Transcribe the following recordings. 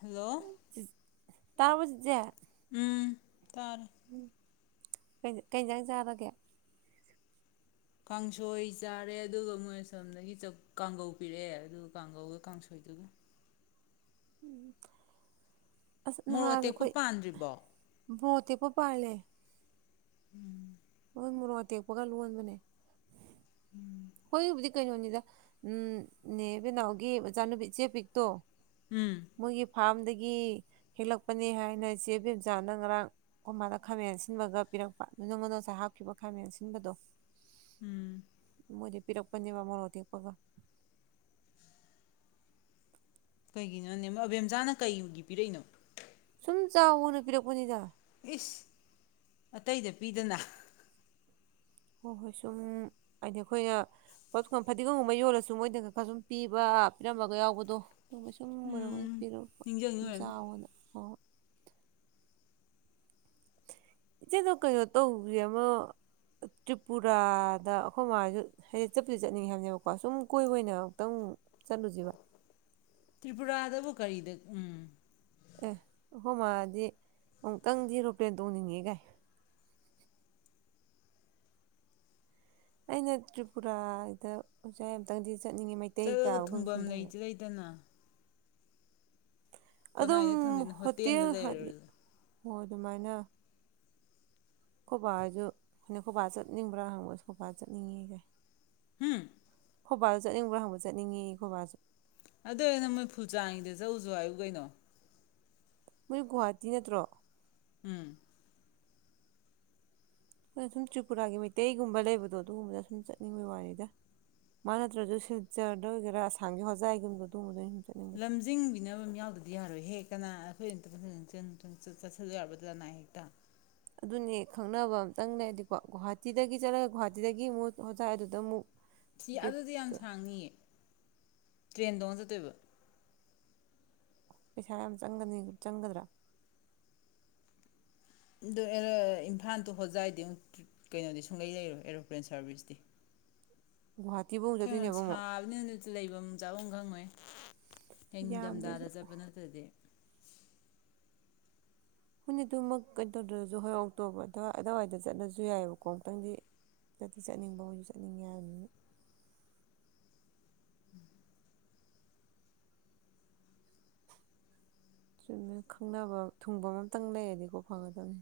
hello ꯇꯥꯕꯔꯣ ꯆꯤꯆꯦ ꯎꯝ ꯇꯥꯔꯦ ꯎꯝ ꯀꯩ ꯀꯩꯖꯥꯡ ꯆꯔꯒꯦ ꯀꯥꯡꯁꯣꯏ ꯆꯥꯔꯦ ꯑꯗꯨꯒ ꯃꯣꯏ ꯑ ꯁꯣꯝꯗꯒꯤ ꯀꯥꯡꯒꯧ ꯄꯤꯔꯛꯑꯦ ꯑꯗꯨꯒ ꯀꯥꯡꯒꯧꯒ ꯀꯥꯡꯁꯣꯏꯗꯨꯒ ꯎꯝ ꯑꯁ ꯃꯣꯔꯣꯛ ꯅꯍꯥꯗꯣ ꯑꯇꯦꯛꯄ ꯑꯩꯈꯣꯏ ꯄꯥꯟꯗ꯭ꯔꯤꯕꯣ ꯕꯣꯠ ꯇꯦꯛꯄ ꯄꯥꯂꯦ [inaudible] ꯎ ꯃꯣꯔꯣꯛ ꯑꯇꯦꯛꯄꯒ ꯂꯣꯟꯕꯅꯦ ꯍꯣꯏꯕꯨꯗꯤ ꯀꯩꯅꯣꯅꯤꯗ ꯎꯝ ꯅꯦ ꯕꯦꯅꯥꯎꯒꯤ ꯃꯆꯥꯅꯨꯄꯤ ꯏꯆꯦ ꯄꯤꯛꯇꯣ ꯎꯝ ꯃꯣꯏꯒꯤ ꯐꯥꯝꯗꯒꯤ ꯒꯤ ꯍꯦꯜꯂꯛꯄꯅꯦ ꯍꯥꯏꯅ ꯏꯆꯦ ꯕꯦꯝꯆꯥꯅ ꯉꯔꯥꯡ ꯀꯣꯃꯥꯗ ꯈꯥꯃꯦꯟ ꯁꯤꯟꯕꯒ ꯄꯤꯔꯛꯄ ꯅꯪꯉꯣꯟꯗ ꯅꯉꯁꯥꯏ ꯍꯥꯞꯈꯤꯕ ꯈꯥꯃꯦꯟ ꯑꯁꯤꯟꯕꯗꯣ ꯎꯝ ꯃꯣꯏꯗꯩ ꯄꯤꯔꯛꯄꯅꯦ ꯕ ꯃꯣꯔꯣꯛ ꯑꯇꯦꯛꯄꯒ ꯀꯩꯒꯤꯅꯣꯅꯦ ꯑꯕꯦꯝꯆꯥꯅ ꯀꯩꯒꯤ ꯄꯤꯔꯛꯏꯅꯣ ꯁꯨꯝ ꯆꯥꯋꯣꯅ ꯄꯤꯔꯛꯄꯅꯤꯗ ꯏꯁ ꯑꯇꯩꯗ ꯄꯤꯗꯅ ꯍꯣꯏ ꯍꯣꯏ ꯁꯨꯝ ꯍꯥꯏꯗꯤ ꯑꯩꯈꯣꯏꯅ ꯄꯣꯠ ꯐꯗꯤꯒꯣꯝꯒꯨꯝꯕ ꯌꯣꯜꯂꯁꯨ ꯃꯣꯏꯗ ꯈꯔ ꯁꯨꯝ ꯄꯤꯕ ꯄꯤꯔꯝꯕꯒ ꯌꯥꯎꯕꯗꯣ ꯑꯗꯨꯒꯨꯝ ꯁꯨꯝ ꯑꯣꯏꯔꯝꯒꯅꯤ ꯎꯝ ꯄꯤꯔꯛꯄ ꯅꯤꯡꯖꯪꯉꯤ ꯁꯨꯝ ꯑꯣꯏꯔꯝꯅꯤ ꯆꯥꯎꯑꯣꯅ ꯏꯆꯦꯗꯣ ꯀꯩꯅꯣ ꯇꯧꯕꯤ ꯑꯃ ꯇ꯭ꯔꯤꯄꯨꯔꯥꯗ ꯑꯩꯈꯣꯏ ꯃꯥꯖꯨ ꯍꯥꯏꯗꯤ ꯆꯠꯄꯗꯤ ꯆꯠꯅꯤꯡꯉꯦ ꯍꯥꯏꯕꯅꯦꯕꯀꯣ ꯁꯨꯝ ꯀꯣꯏꯕ ꯑꯣꯏꯅ ꯑꯃꯨꯛꯇꯪ ꯆꯠꯂꯨꯁꯤꯕ ꯇ꯭ꯔꯤꯄꯨꯔꯥꯗꯕꯨ ꯀꯔꯤꯗ ꯎꯝ ꯑꯦ ꯑꯈꯣꯃꯥꯗꯤ ꯑꯃꯨꯛꯇꯪꯗꯤ ꯑꯦꯔꯣꯄꯦꯟ ꯇꯣꯡꯅꯤꯡꯉꯦ ꯀꯥꯏ ꯑꯩꯅ ꯇ꯭ꯔꯤꯄꯨꯔꯥꯗ ꯑꯣꯖꯥ ꯑꯝꯇꯪꯗꯤ ꯆꯠꯂꯒ ꯊꯨꯡꯚꯝ ꯂꯩꯗꯤ ꯂꯩꯇꯅ ꯑꯗꯨꯝ ꯀꯅꯥꯏꯗ ꯊꯨꯡꯗꯣꯏꯅꯣ ꯍꯣꯇꯦꯜꯗ ꯍꯣꯇꯦꯜ ꯍꯥꯏꯗꯤ ꯂꯩꯔꯨꯔ ꯍꯣ ꯑꯗꯨꯃꯥꯏꯅ ꯑꯩꯈꯣꯏꯕꯍꯣꯏꯖꯨ ꯑꯩꯅ ꯑꯩꯈꯣꯏꯕ ꯆꯠꯅꯤꯡꯕ꯭ꯔꯥ ꯍꯪꯕꯁꯨ ꯈꯣꯏꯕꯕꯥ ꯆꯠꯅꯤꯡꯉꯦ ꯀꯥꯏ ꯍꯝ ꯈꯣꯕꯥꯁꯨ ꯆꯠꯅꯤꯡꯕ꯭ꯔꯥ ꯍꯪꯕꯔꯥ ꯆꯠꯅꯤꯡꯉꯤꯌꯦ ꯈꯣꯕꯥꯁꯨ ꯑꯗꯨꯑꯣꯏꯅ ꯃꯣꯏ ꯐꯨꯜꯆꯥꯡꯉꯤꯗ ꯆꯥꯎꯆꯣ ꯍꯥꯏꯌꯨ ꯀꯩꯅꯣ ꯃꯣꯏ ꯒꯨꯍꯥꯇꯤ ꯅꯠꯇ꯭ꯔꯣ ꯎꯝ ꯑꯩꯈꯣꯏꯅ ꯁꯨꯝ ꯇ꯭ꯔꯤꯄꯨꯔꯥꯒꯤ ꯃꯩꯇꯩꯒꯨꯝꯕ ꯂꯩꯕꯗꯣ ꯑꯗꯨꯒꯨꯝꯕꯗ ꯁꯨꯝ ꯆꯠꯅꯤꯡꯕ ꯋꯥꯅꯤꯗ ꯃꯥ ꯅꯠꯇ꯭ꯔꯁꯨ ꯁꯤꯜꯆꯔꯗ ꯑꯣꯏꯒꯦꯔꯥ ꯑꯁꯥꯝꯒꯤ ꯍꯣꯖꯥꯏꯒꯨꯝꯕ ꯑꯗꯨꯒꯨꯝꯕꯗ ꯑꯩꯈꯣꯏꯅꯟꯇ ꯐꯖ ꯆꯠꯊꯗ ꯌꯥꯔꯕꯗꯨꯥꯅꯥ ꯍꯦꯛꯇ ꯑꯗꯨꯅꯦ ꯈꯪꯅꯕ ꯑꯇꯪ ꯂꯩ ꯍꯥꯏꯗꯤꯀꯣ ꯒꯣꯍꯥꯇꯤꯗꯒꯤ ꯆꯠꯂꯒ ꯒꯨꯣꯍꯥꯇꯤꯗꯒꯤ ꯑꯃꯨꯛ ꯍꯣꯖꯥꯏ ꯑꯗꯨꯗ ꯑꯃꯨꯛ ꯐꯤ ꯑꯗꯨꯗꯤ ꯌꯥꯝ ꯒꯦꯞꯇ ꯁꯥꯡꯅꯤꯌꯦ ꯇ꯭ꯔꯦꯟ ꯇꯣꯡꯉꯥ ꯆꯠꯇꯣꯏꯕ ꯄꯩꯁꯥ ꯌꯥꯝ ꯆꯪꯒꯅꯤ ꯆꯪꯒꯗ꯭ꯔꯥ ꯑꯗꯨ ꯏꯝꯐꯥꯜꯗꯣ ꯍꯣꯖꯥꯏꯗꯤ ꯑꯃꯨ ꯀꯩꯅꯣꯗꯤ ꯁꯨꯡꯂꯩ ꯂꯩꯔꯣ ꯑꯦꯔꯣꯄ꯭ꯂꯦꯟ ꯁꯥꯔꯚꯤꯁꯇꯤ ꯒꯨꯍꯥꯇꯤꯕꯨ ꯑꯃꯨꯛ ꯑꯩꯈꯣꯏ ꯝ ꯆꯠꯇꯣꯏꯅꯦꯕ ꯑꯃꯨꯛ ꯁꯥꯕꯅꯤꯅ ꯑꯗꯨ ꯂꯩꯐꯝ ꯆꯥꯐꯝ ꯈꯪꯉꯣꯏ ꯌꯥꯝꯗ꯭ꯔꯁꯨ ꯅꯤꯡꯊꯝꯊꯥꯗ ꯆꯠꯄ ꯅꯠꯇꯗꯤ ꯍꯣꯏꯅꯦ ꯑꯗꯨꯃꯛ ꯀꯩ ꯇꯧꯗ꯭ꯔꯁꯨ ꯍꯣꯏ ꯑꯣꯛꯇꯣꯕꯥꯔ ꯑꯗꯨꯏ ꯑ ꯑꯗꯨꯋꯥꯏꯗ ꯆꯠꯅꯁꯨ ꯌꯥꯏꯑꯕꯀꯣ ꯑꯃꯨꯛꯇꯪꯗꯤ ꯆꯠꯇ ꯆꯠꯅꯤꯡꯕ ꯍꯣꯏꯁꯨ ꯆꯠꯅꯤꯡꯉ ꯌꯥꯕꯅꯤꯅ ꯁꯨꯝꯅ ꯈꯪꯅꯕ ꯊꯨꯡꯕ ꯑꯝꯇꯪ ꯂꯩꯔꯗꯤꯀꯣ ꯐꯒꯗꯕꯅꯤ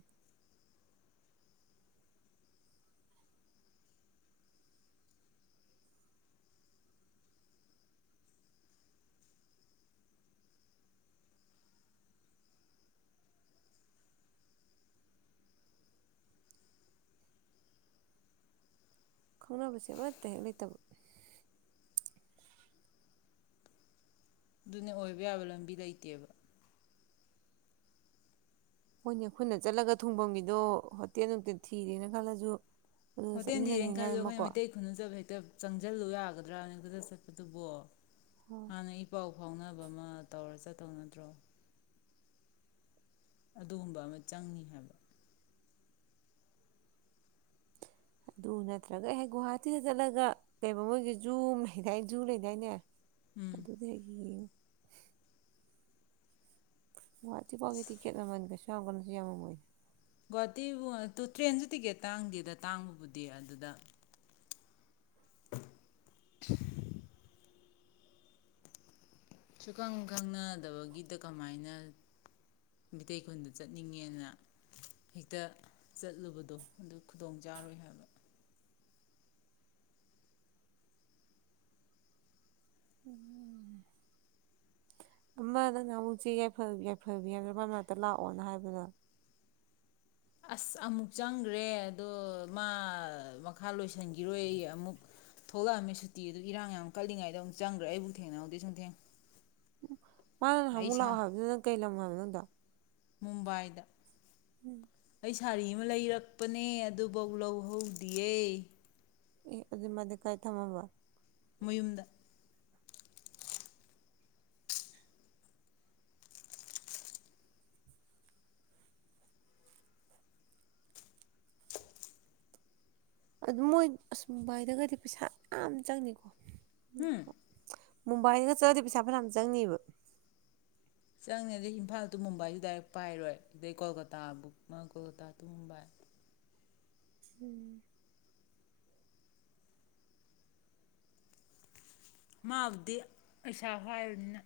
ꯈꯪꯅꯕꯁꯦ ꯑꯃꯠꯇ ꯍꯦꯛ ꯂꯩꯇꯕ ꯑꯗꯨꯅꯦ ꯑꯣꯏꯕ ꯌꯥꯕ ꯂꯝꯕꯤ ꯂꯩꯇꯦꯕ ꯍꯣꯏꯅꯦ ꯑꯩꯈꯣꯏꯅ ꯆꯠꯂꯒ ꯊꯨꯡꯐꯝꯒꯤꯗꯣ ꯍꯣꯇꯦꯜ ꯅꯨꯡꯇ ꯊꯤꯔꯦꯅ ꯈꯜꯂꯁꯨ ꯑꯗꯨꯗ ꯍꯣꯇꯦꯜ ꯊꯤꯔꯦꯟ ꯆꯠꯃꯤꯟꯅꯅꯤꯡꯉꯥꯏ ꯈꯜꯂꯦ ꯑꯃꯀꯣ ꯑꯩꯈꯣꯏꯅ ꯃꯩꯇꯩ ꯈꯨꯅꯨꯖꯕ ꯍꯦꯛꯇ ꯆꯪꯁꯤꯜꯂꯨ ꯌꯥꯒꯗ꯭ꯔꯥ ꯗ꯭ꯔꯥꯅꯒꯗ ꯆꯠꯄꯗꯨꯕꯣ ꯍꯥꯟꯅ ꯏ ꯄꯥꯎ ꯐꯥꯎꯅꯕ ꯑꯃ ꯇꯧꯔ ꯆꯠ ꯇꯧꯅꯗ꯭ꯔꯣ ꯑꯗꯨꯒꯨꯝꯕ ꯑꯃ ꯆꯪꯏ ꯍꯥꯏꯕ ꯑꯗꯨ ꯅꯠꯇ꯭ꯔꯒ ꯑꯩꯍꯦꯛ ꯒꯨꯍꯥꯇꯤꯗ ꯆꯠꯂꯒ ꯀꯩ ꯃꯣꯏꯒꯤ ꯖꯨꯨꯝ ꯂꯩꯗꯥꯏ ꯖꯨ ꯂꯩꯗꯥꯏꯅꯦ ꯑꯗꯨꯗꯒꯤ ꯒꯨꯋꯥꯍꯥꯇꯤ ꯐꯥꯎꯕꯒꯤ ꯇꯤꯀꯦꯠ ꯃꯃꯥꯟ ꯀꯩꯏꯁꯨꯛ ꯆꯒꯟꯁꯤ ꯌꯥꯝꯉ ꯃꯣꯏ ꯒꯨꯍꯥꯇꯤꯕꯨ ꯇ꯭ꯔꯦꯟꯁꯨ ꯇꯤꯛꯀꯦꯠ ꯇꯥꯡꯗꯦꯗ ꯇꯥꯡꯕꯕꯨꯗꯤ ꯑꯗꯨꯗ ꯈꯣꯛ ꯎꯃꯃ [inaudible] ꯁꯨꯈꯪ ꯈꯪꯅꯗꯕꯒꯤꯗ ꯀꯃꯥꯏꯅ ꯃꯤꯇꯩꯩ ꯈꯨꯟꯗ ꯆꯠꯅꯤꯡꯉꯦꯅ ꯍꯦꯛꯇ ꯆꯠꯂꯨꯕꯗꯣ ꯑꯗꯨ ꯈꯨꯗꯣꯡ ꯆꯥꯔꯣꯏ ꯍꯥꯏꯕ ꯎ ꯑꯃꯗꯪꯅ ꯑꯃꯨꯛꯁꯦꯐ ꯌꯥꯏꯐꯕꯤ ꯍꯥꯏꯕ꯭ꯔ ꯃ ꯃꯔꯅꯥꯛꯇ ꯂꯥꯛꯑꯣꯅ ꯍꯥꯏꯕꯗꯣ ꯑꯁ ꯑꯃꯨꯛ ꯆꯪꯈ꯭ꯔꯦ ꯑꯗꯣ ꯃꯥ ꯃꯈꯥ ꯂꯣꯏꯁꯤꯟꯈꯤꯔꯣꯏ ꯑꯃꯨꯛ ꯊꯣꯛꯂꯛꯑꯝꯃꯦ ꯁꯨꯇꯤ ꯑꯗꯨ ꯏꯔꯥꯡ ꯌꯥꯝ ꯀꯜꯂꯤꯉꯩꯗ ꯑꯃꯨꯛ ꯆꯪꯈ꯭ꯔꯦ ꯑꯩꯕꯨ ꯊꯦꯡꯅꯍꯧꯗꯦ ꯁꯨꯝꯊꯦꯡ ꯎ ꯃꯥꯨꯛ ꯂꯥꯛꯑꯣ ꯍꯥꯏ ꯀꯩ ꯂꯝ ꯐ ꯃꯨꯝꯕꯥꯏꯗ ꯎꯝ ꯑꯩ ꯁꯥꯔꯤ ꯑꯃ ꯂꯩꯔꯛꯄꯅꯦ ꯑꯗꯨꯐꯧ ꯂꯧꯍꯧꯗꯌꯦ ꯑꯗꯨꯖꯤ ꯃ ꯀꯥꯏ ꯊꯝꯕꯕ ꯃꯌꯨꯝꯗ ꯑꯗꯨ ꯃꯣꯏ ꯑꯁꯨꯝꯕꯥꯏꯗꯒꯗꯤ ꯄꯩꯁꯥ ꯌꯥꯝ ꯆꯪꯅꯤꯀꯣ ꯏꯝꯝ ꯍꯨꯝ [inaudible] ꯃꯨꯝꯕꯥꯏꯅꯒ ꯆꯠꯂꯗꯤ ꯄꯩꯁꯥ ꯐꯅꯌꯥꯝ ꯆꯪꯅꯤꯕ ꯆꯪꯅꯤ ꯑꯗꯩ ꯏꯝꯐꯥꯜ ꯇꯨ ꯃꯨꯝꯕꯥꯏꯁꯨ ꯗꯥꯏꯔꯦꯛ ꯄꯥꯏꯔꯣꯏ ꯑꯗꯩ ꯀꯣꯜꯀꯇꯥꯕꯨꯛ ꯀꯣꯜꯀꯇꯥ ꯇꯨ ꯃꯨꯝꯕꯥꯏ ꯎꯝ ꯃꯥꯕꯨꯗꯤ ꯄꯁꯥ ꯍꯥꯏꯕꯅꯤꯅ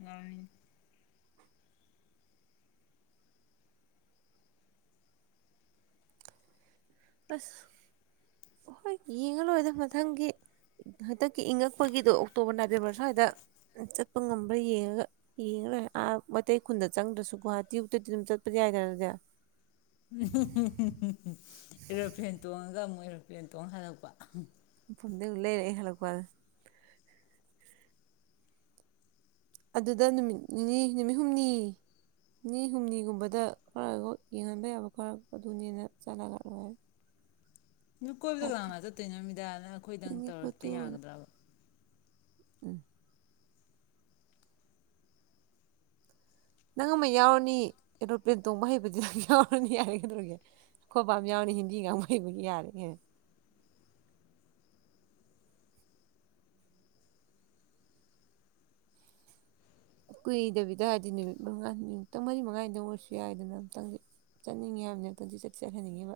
ꯉꯥꯡꯔꯤꯅꯤ ꯑꯁ ꯍꯣꯏ ꯌꯦꯡꯉ ꯂꯣꯏꯔꯦꯗ ꯃꯊꯪꯒꯤ ꯍꯟꯗꯛꯀꯤ ꯏꯪꯉꯛꯄꯒꯤꯗꯣ ꯑꯣꯛꯇꯣꯕꯔ ꯅꯕꯦꯝꯕꯔ ꯁ꯭ꯋꯥꯏꯗ ꯆꯠꯄ ꯉꯝꯕ꯭ꯔꯥ ꯌꯦꯡꯉꯒ ꯌꯦꯡꯉ ꯂꯣꯏꯔꯦ ꯑꯥ ꯃꯩꯇꯩ ꯈꯨꯟꯗ ꯆꯪꯗ꯭ꯔꯁꯨ ꯒꯨꯍꯥꯇꯤ ꯑꯨꯛꯇꯗꯤ ꯑꯗꯨꯝ ꯆꯠꯄꯗꯤ ꯌꯥꯏꯗꯅꯗꯤ ꯑꯦꯔꯣꯄ꯭ꯂꯦꯟ ꯇꯣꯡꯉꯒ ꯑꯃꯨꯛ ꯑꯦꯔꯣꯄ꯭ꯂꯦꯟ ꯇꯣꯡ ꯍꯜꯂꯛꯄ ꯃꯐꯝꯐꯝꯗ ꯂꯩꯔꯦ ꯍꯜꯂꯛꯄꯗ ꯑꯗꯨꯗ ꯅꯨꯃꯤꯠ ꯅꯤꯅꯤ ꯅꯨꯃꯤꯠ ꯍꯨꯝꯅꯤ ꯅꯤꯅꯤ ꯍꯨꯝꯅꯤꯒꯨꯝꯕꯗ ꯈꯔ ꯌꯦꯡꯍꯟꯕ ꯌꯥꯕ ꯈꯔ ꯑꯗꯨꯅꯦꯅ ꯆꯠꯂꯒ ꯂꯣꯏꯔꯦ ꯀꯣꯏꯕꯗ ꯒꯨꯍꯥꯇꯤꯅꯤ ꯀꯃꯥꯏꯅ ꯆꯠꯇꯣꯏꯅꯣ ꯅꯨꯃꯤꯗꯥꯏꯪ ꯑꯩꯈꯣꯏꯗꯪ ꯇꯧꯔꯛꯇ ꯈꯣꯠꯇꯨꯅ ꯌꯥꯒꯗ꯭ꯔꯕ ꯎꯝ ꯅꯪ ꯑꯃ ꯌꯥꯎꯔꯅꯤ ꯑꯦꯔꯣꯄ꯭ꯂꯦꯟ ꯇꯣꯡꯕ ꯍꯩꯕꯗꯤ ꯑꯗꯨꯝ ꯌꯥꯎꯔꯅꯤ ꯌꯥꯔꯦ ꯀꯩꯗꯧꯒꯦ ꯑꯩꯈꯣꯏ ꯄꯝ ꯌꯥꯎꯔꯅꯤ ꯍꯤꯟꯗꯤ ꯉꯥꯡꯕ ꯍꯩꯕꯒꯤ ꯌꯥꯔꯦꯒ ꯀꯨꯏꯗꯕꯤꯗꯔꯗꯤ ꯅꯨꯃꯤꯠ ꯃꯉꯥꯅꯤ ꯅꯨꯃꯤꯇꯪ ꯃꯔꯤ ꯃꯉꯥꯅꯤꯗ ꯑꯣꯏꯔꯁꯨ ꯌꯥꯏꯗꯅ ꯑꯃꯨꯛꯇꯪꯗꯤ ꯆꯠꯅꯤꯡꯉꯤ ꯍꯥꯏꯕꯅꯤ ꯑꯨꯛꯇꯪꯗꯤ ꯆꯠ ꯆꯠꯍꯟꯅꯤꯡꯉꯦꯕ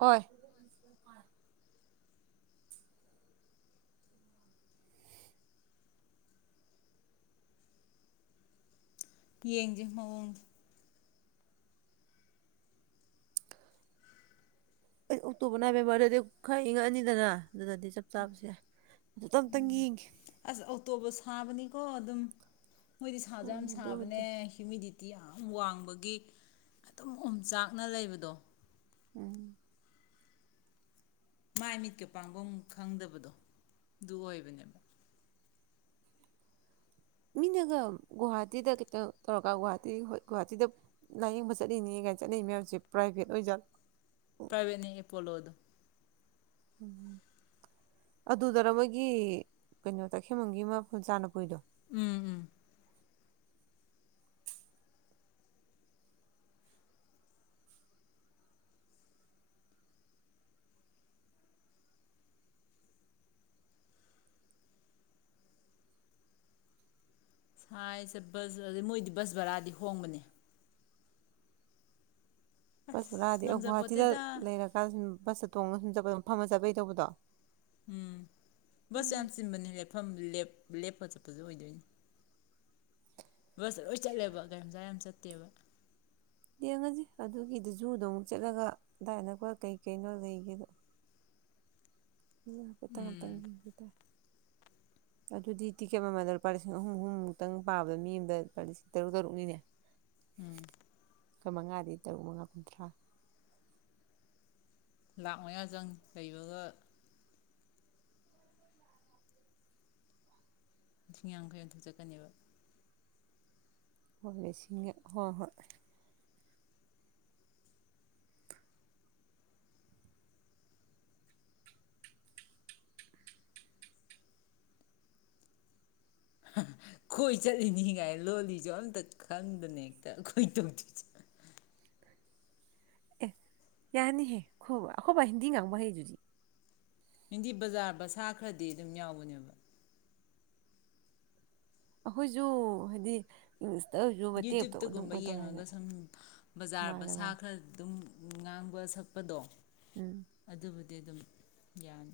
ꯍ ꯌꯦꯡꯖꯑꯣꯡ ꯑꯩ ꯑꯣꯛꯇꯣꯕꯔ ꯅꯕꯦꯝꯕꯔꯗꯗꯤ ꯈꯔ ꯏꯪꯉꯛꯑꯅꯤꯗꯅ ꯑꯗꯨꯗꯗꯤ ꯆꯞ ꯆꯥꯕꯁꯦ ꯑꯗꯨꯇ ꯑꯝꯇꯪ ꯌꯦꯡꯒꯦ ꯑꯁ ꯑꯣꯇꯣꯕꯨ ꯁꯥꯕꯅꯤꯀꯣ ꯑꯗꯨꯝ ꯃꯣꯏꯗꯤ ꯁꯥꯁꯨ ꯍꯣꯏ ꯌꯥꯝ ꯑꯗꯨꯕꯨꯗꯤ ꯁꯥꯕꯅꯦ ꯍꯤꯌꯨꯃꯤꯗꯤꯇꯤ ꯤ ꯌꯥꯝ ꯋꯥꯡꯕꯒꯤ ꯑꯗꯨꯝ ꯎꯝꯆꯥꯛꯅ ꯂꯩꯕꯗꯣ ꯎꯝ ꯃꯥꯏ ꯃꯤꯠꯀ ꯄꯥꯡꯒꯣ ꯈꯪꯗꯕꯗꯣ ꯑꯗꯨ ꯑꯣꯏꯕꯅꯦꯕ ꯃꯤꯅꯒ ꯒꯨꯍꯥꯇꯤꯗ ꯈꯤꯇꯪ ꯇꯧꯔꯀ ꯒꯨꯍꯥꯇꯤꯣꯏ ꯒꯨꯍꯥꯇꯤꯗ ꯂꯥꯏꯌꯦꯡꯕ ꯆꯠꯂꯤꯅꯦ ꯀꯥꯏꯅ ꯆꯠꯅꯩ ꯃꯌꯥꯝꯁꯦ ꯄ꯭ꯔꯥꯏꯚꯦꯠ ꯑꯣꯏꯖꯠ ꯄꯕꯅꯤ ꯑꯩꯄꯣꯂꯣ ꯑꯗꯨ ꯎꯝ ꯑꯗꯨꯗꯔ ꯃꯣꯏꯒꯤ ꯀꯩꯅꯣ ꯇꯈꯦꯡꯃꯒꯤ ꯃꯐꯝ ꯆꯥꯅ ꯄꯨꯨꯏꯗꯣ ꯎꯝ ꯎꯝ ꯁꯥꯏꯁꯦ ꯕꯁ ꯑꯗꯨꯗꯩ ꯃꯣꯏꯗꯤ ꯕꯁ ꯕꯔꯥꯗꯤ ꯍꯣꯡꯕꯅꯦ ꯕꯁ ꯑꯁ ꯔꯥꯑꯗꯤ ꯒꯨꯍꯥꯇꯤꯗ ꯉꯝꯖꯄꯣꯠꯇꯦꯗ ꯂꯩꯔꯀꯥꯟꯗꯁ ꯇꯣꯡꯉꯒ ꯁꯨꯝ ꯆꯠꯄꯗꯝ ꯐꯝꯃ ꯆꯠꯄꯩ ꯇꯧꯕꯗꯣ ꯎꯝ ꯁ ꯌꯥꯝ ꯆꯤꯟꯕꯅꯤ ꯂꯦꯞꯐꯝ ꯂꯦꯞ ꯂꯦꯞꯄ ꯆꯠꯄꯁꯨ ꯑꯣꯏꯗꯣꯏꯅꯦ ꯕꯁꯇ ꯂꯣꯏ ꯆꯠꯂꯦꯕ ꯒꯥꯌꯥꯝꯆꯥꯥ ꯌꯥꯝ ꯆꯠꯇꯦꯕ ꯌꯦꯡꯉꯁꯤ ꯑꯗꯨꯒꯤꯗꯨ ꯖꯨꯗꯣ ꯑꯃꯨꯛ ꯆꯠꯂꯒ ꯑꯗꯨꯗꯥꯏ ꯑ ꯅꯛꯀ ꯀꯩ ꯀꯩꯅꯣ ꯂꯩꯒꯦꯗꯣ ꯃ ꯄꯦ ꯇꯥꯡꯇꯥꯡꯒꯤ ꯑꯕꯤꯗ ꯑꯗꯨꯗꯤ ꯇꯤꯀꯦꯠ ꯑꯃꯃꯗ ꯂꯨꯄꯥ ꯂꯤꯁꯤꯡ ꯑꯍꯨꯝ ꯑꯍꯨꯝꯃꯨꯛꯇꯪ ꯄꯥꯕꯗ ꯃꯤ ꯑꯃꯗ ꯂꯨꯄꯥ ꯂꯤꯁꯤꯡ ꯇꯔꯨꯛ ꯇꯔꯨꯛꯅꯤꯅꯦ ꯎꯝ ꯀ ꯃꯉꯥꯗꯤ ꯇꯔꯨꯛ ꯃꯉꯥ ꯀꯨꯟꯊ꯭ꯔꯥ ꯂꯥꯛ ꯃꯌꯥ ꯆꯪ ꯂꯩꯕꯒ ꯂꯤꯁꯤꯡ ꯌꯥꯈꯩ ꯑꯣꯟꯊꯣꯛꯆꯠꯀꯅꯦꯕ ꯍꯣꯏꯁꯤꯡ ꯍꯣꯏ ꯍꯣꯏ ꯈꯣꯏ ꯆꯠꯂꯤꯅꯤ ꯉꯥꯏ ꯂꯣꯜꯂꯤꯁꯨ ꯑꯝꯇ ꯈꯪꯗꯅꯦ ꯍꯦꯛꯇ ꯈꯣꯏ ꯇꯧꯗꯣꯏꯁꯦ ꯑꯦ ꯌꯥꯅꯤꯍꯦ ꯑꯩꯣꯏ ꯑꯩꯈꯣꯏꯕ ꯍꯤꯟꯗꯤ ꯉꯥꯡꯕ ꯍꯩ ꯑꯗꯨꯗꯤ ꯍꯤꯟꯗꯤ ꯕꯖꯥꯔ ꯕ ꯁꯥ ꯈꯔꯗꯤ ꯑꯗꯨꯝ ꯌꯥꯎꯕꯅꯦꯕ ꯑꯩꯈꯣꯏꯁꯨ ꯍꯥꯏꯗꯤꯪ ꯌꯨꯇ꯭ꯌꯨꯨꯞꯇꯒꯨꯝꯕ ꯌꯦꯡꯉꯒ ꯁꯨꯝ ꯕꯖꯥꯔ ꯕ ꯃꯥꯅꯦ ꯃꯥꯅꯦ ꯁꯥ ꯈꯔ ꯑꯗꯨꯝ ꯉꯥꯡꯕ ꯁꯛꯄꯗꯣ ꯎꯝ ꯑꯗꯨꯗꯕꯨꯗꯤ ꯑꯗꯨꯝ ꯌꯥꯟ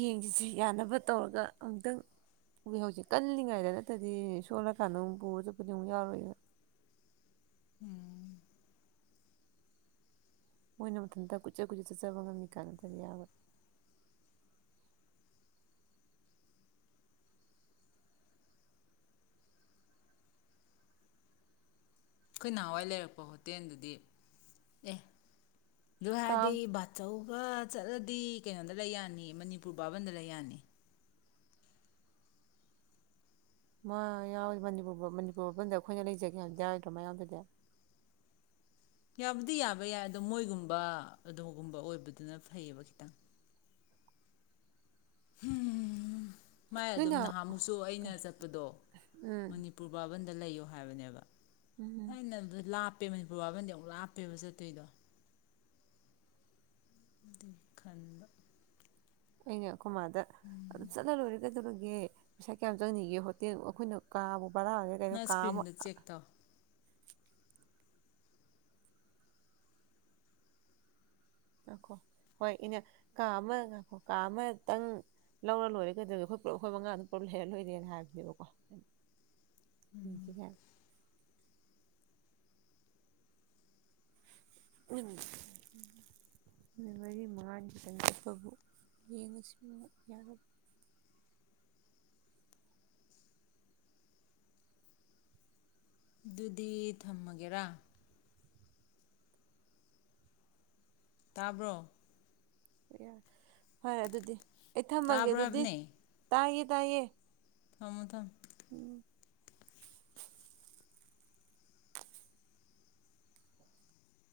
ꯌꯦꯡꯁꯤꯁꯦ ꯌꯥꯅꯕ ꯇꯧꯔꯒ ꯑꯃꯨꯛꯇꯪ ꯌꯦꯡꯍꯧꯁꯦ ꯀꯜꯂꯤꯉꯩꯗ ꯅꯠꯇꯗꯤ ꯁꯣꯜꯂꯀꯥꯟꯗ ꯑꯃꯨꯛ ꯄꯨꯔꯒ ꯆꯠꯄꯗꯣ ꯑꯃꯨꯛ ꯌꯥꯔꯣꯏꯕ ꯎꯝ ꯃꯣꯏꯅ ꯃꯊꯟꯇ ꯀꯨꯆꯠ ꯀꯨꯆꯠ ꯆꯠꯆꯕ ꯉꯝꯃꯤ ꯀꯥꯟꯅꯗꯅ ꯌꯥꯎꯏ ꯑꯈꯣꯏ ꯅꯍꯥꯟꯋꯥꯏ ꯂꯩꯔꯛꯄ ꯍꯣꯇꯦꯜꯗꯨꯗꯤ ꯑꯦ ꯀꯥꯝ ꯂꯍꯥꯗꯤ ꯕꯥꯆꯧ ꯆꯠꯂꯗꯤ ꯀꯩꯅꯣꯗ ꯂꯩ ꯌꯥꯅꯤ ꯃꯅꯤꯄꯨꯔ ꯕꯥꯕꯟꯗ ꯂꯩ ꯌꯥꯅꯤ ꯃꯥ ꯌꯥꯎꯋ ꯃꯅꯤꯄꯨꯔ ꯃꯅꯤꯄꯨꯔ ꯕꯥꯕꯟꯗ ꯑꯈꯣꯏꯅ ꯂꯩꯖꯒꯦ ꯍꯥꯏꯗꯤ ꯌꯥꯔꯣꯏꯗ꯭ꯔꯣ ꯃꯥ ꯌꯥꯎꯗ꯭ꯔꯥꯗꯤ ꯌꯥꯕꯨꯗꯤ ꯌꯥꯕ ꯌꯥꯏ ꯑꯗꯣ ꯃꯣꯏꯒꯨꯝꯕ ꯑꯗꯨꯒꯒꯨꯝꯕ ꯑꯣꯏꯕꯗꯨꯅ ꯐꯩꯌꯦꯕ ꯈꯤꯇꯪ ꯍꯝ ꯃꯥꯏ ꯑꯗꯨꯝ ꯅꯣꯏꯅ ꯅꯍꯥꯃꯨꯛꯁꯨ ꯑꯩꯅ ꯆꯠꯄꯗꯣ ꯎꯝ ꯃꯅꯤꯄꯨꯔ ꯕꯥꯕꯟꯗ ꯂꯩꯌꯣ ꯍꯥꯏꯕꯅꯦꯕ ꯍ ꯎꯝ ꯅ ꯂꯥꯞ ꯑꯄꯦ ꯃꯅꯤꯄꯨꯔ ꯕꯥꯕꯟꯗꯤ ꯑꯃꯨꯛ ꯂꯥꯞꯄꯦꯕ ꯆꯠꯇꯣꯏꯗꯣ ꯑ ꯈꯟꯕ ꯑꯩꯉ ꯑꯈꯣꯏ ꯃꯥꯗ ꯆꯂ ꯂꯣꯏꯔꯦ ꯀꯩꯗꯧꯔ ꯄꯩꯁꯥ ꯀꯌꯥꯝ ꯆꯪꯅꯤꯡꯒꯦ ꯍꯣꯇꯦꯜ ꯑꯈꯣꯏꯅ ꯀꯥꯕ ꯕꯔꯥꯅꯦ ꯀꯩꯅꯣ ꯅꯪ ꯀꯥ ꯏꯁꯀ꯭ꯔꯤꯟꯗ ꯃꯈꯛ ꯆꯦꯛ ꯇꯧ ꯑꯥ ꯀꯣ ꯍꯣꯏ ꯏꯅꯦ ꯀꯥ ꯑꯃ ꯀꯥ ꯑꯃꯇꯪ ꯂꯧꯔ ꯂꯣꯏꯔꯦꯒꯗꯧꯒꯦ ꯑꯩꯈꯣꯏ ꯄꯨꯂꯞ ꯑꯩꯈꯣꯏ ꯃꯉꯥꯃꯛ ꯄꯨꯂꯞ ꯂꯩꯔ ꯂꯣꯏꯔꯦꯅ ꯍꯥꯏꯕꯅꯦꯕꯀꯣ ꯏ ꯀ ꯅꯨꯃꯤꯠ ꯃꯔꯤ ꯃꯉꯥꯅꯤ ꯈꯤꯇꯪ ꯆꯠꯄꯕꯨ ꯌꯦꯡꯉꯁꯤ ꯌꯥꯒꯗ꯭ꯔꯥ ꯑꯗꯨꯗꯤ ꯊꯝꯃꯒꯦꯔꯥ ꯇꯥꯕ꯭ꯔꯣ [unintelligible] ꯐꯔꯦ ꯑꯗꯨꯗꯤ ꯑꯩ ꯊꯝꯃꯒꯦ ꯇꯥꯕ꯭ꯔꯣ ꯑꯗꯨꯗꯤ ꯇꯥꯏꯌꯦ ꯇꯥꯏꯌꯦ ꯊꯝꯃꯨ ꯊꯝꯃꯨ ꯎꯝ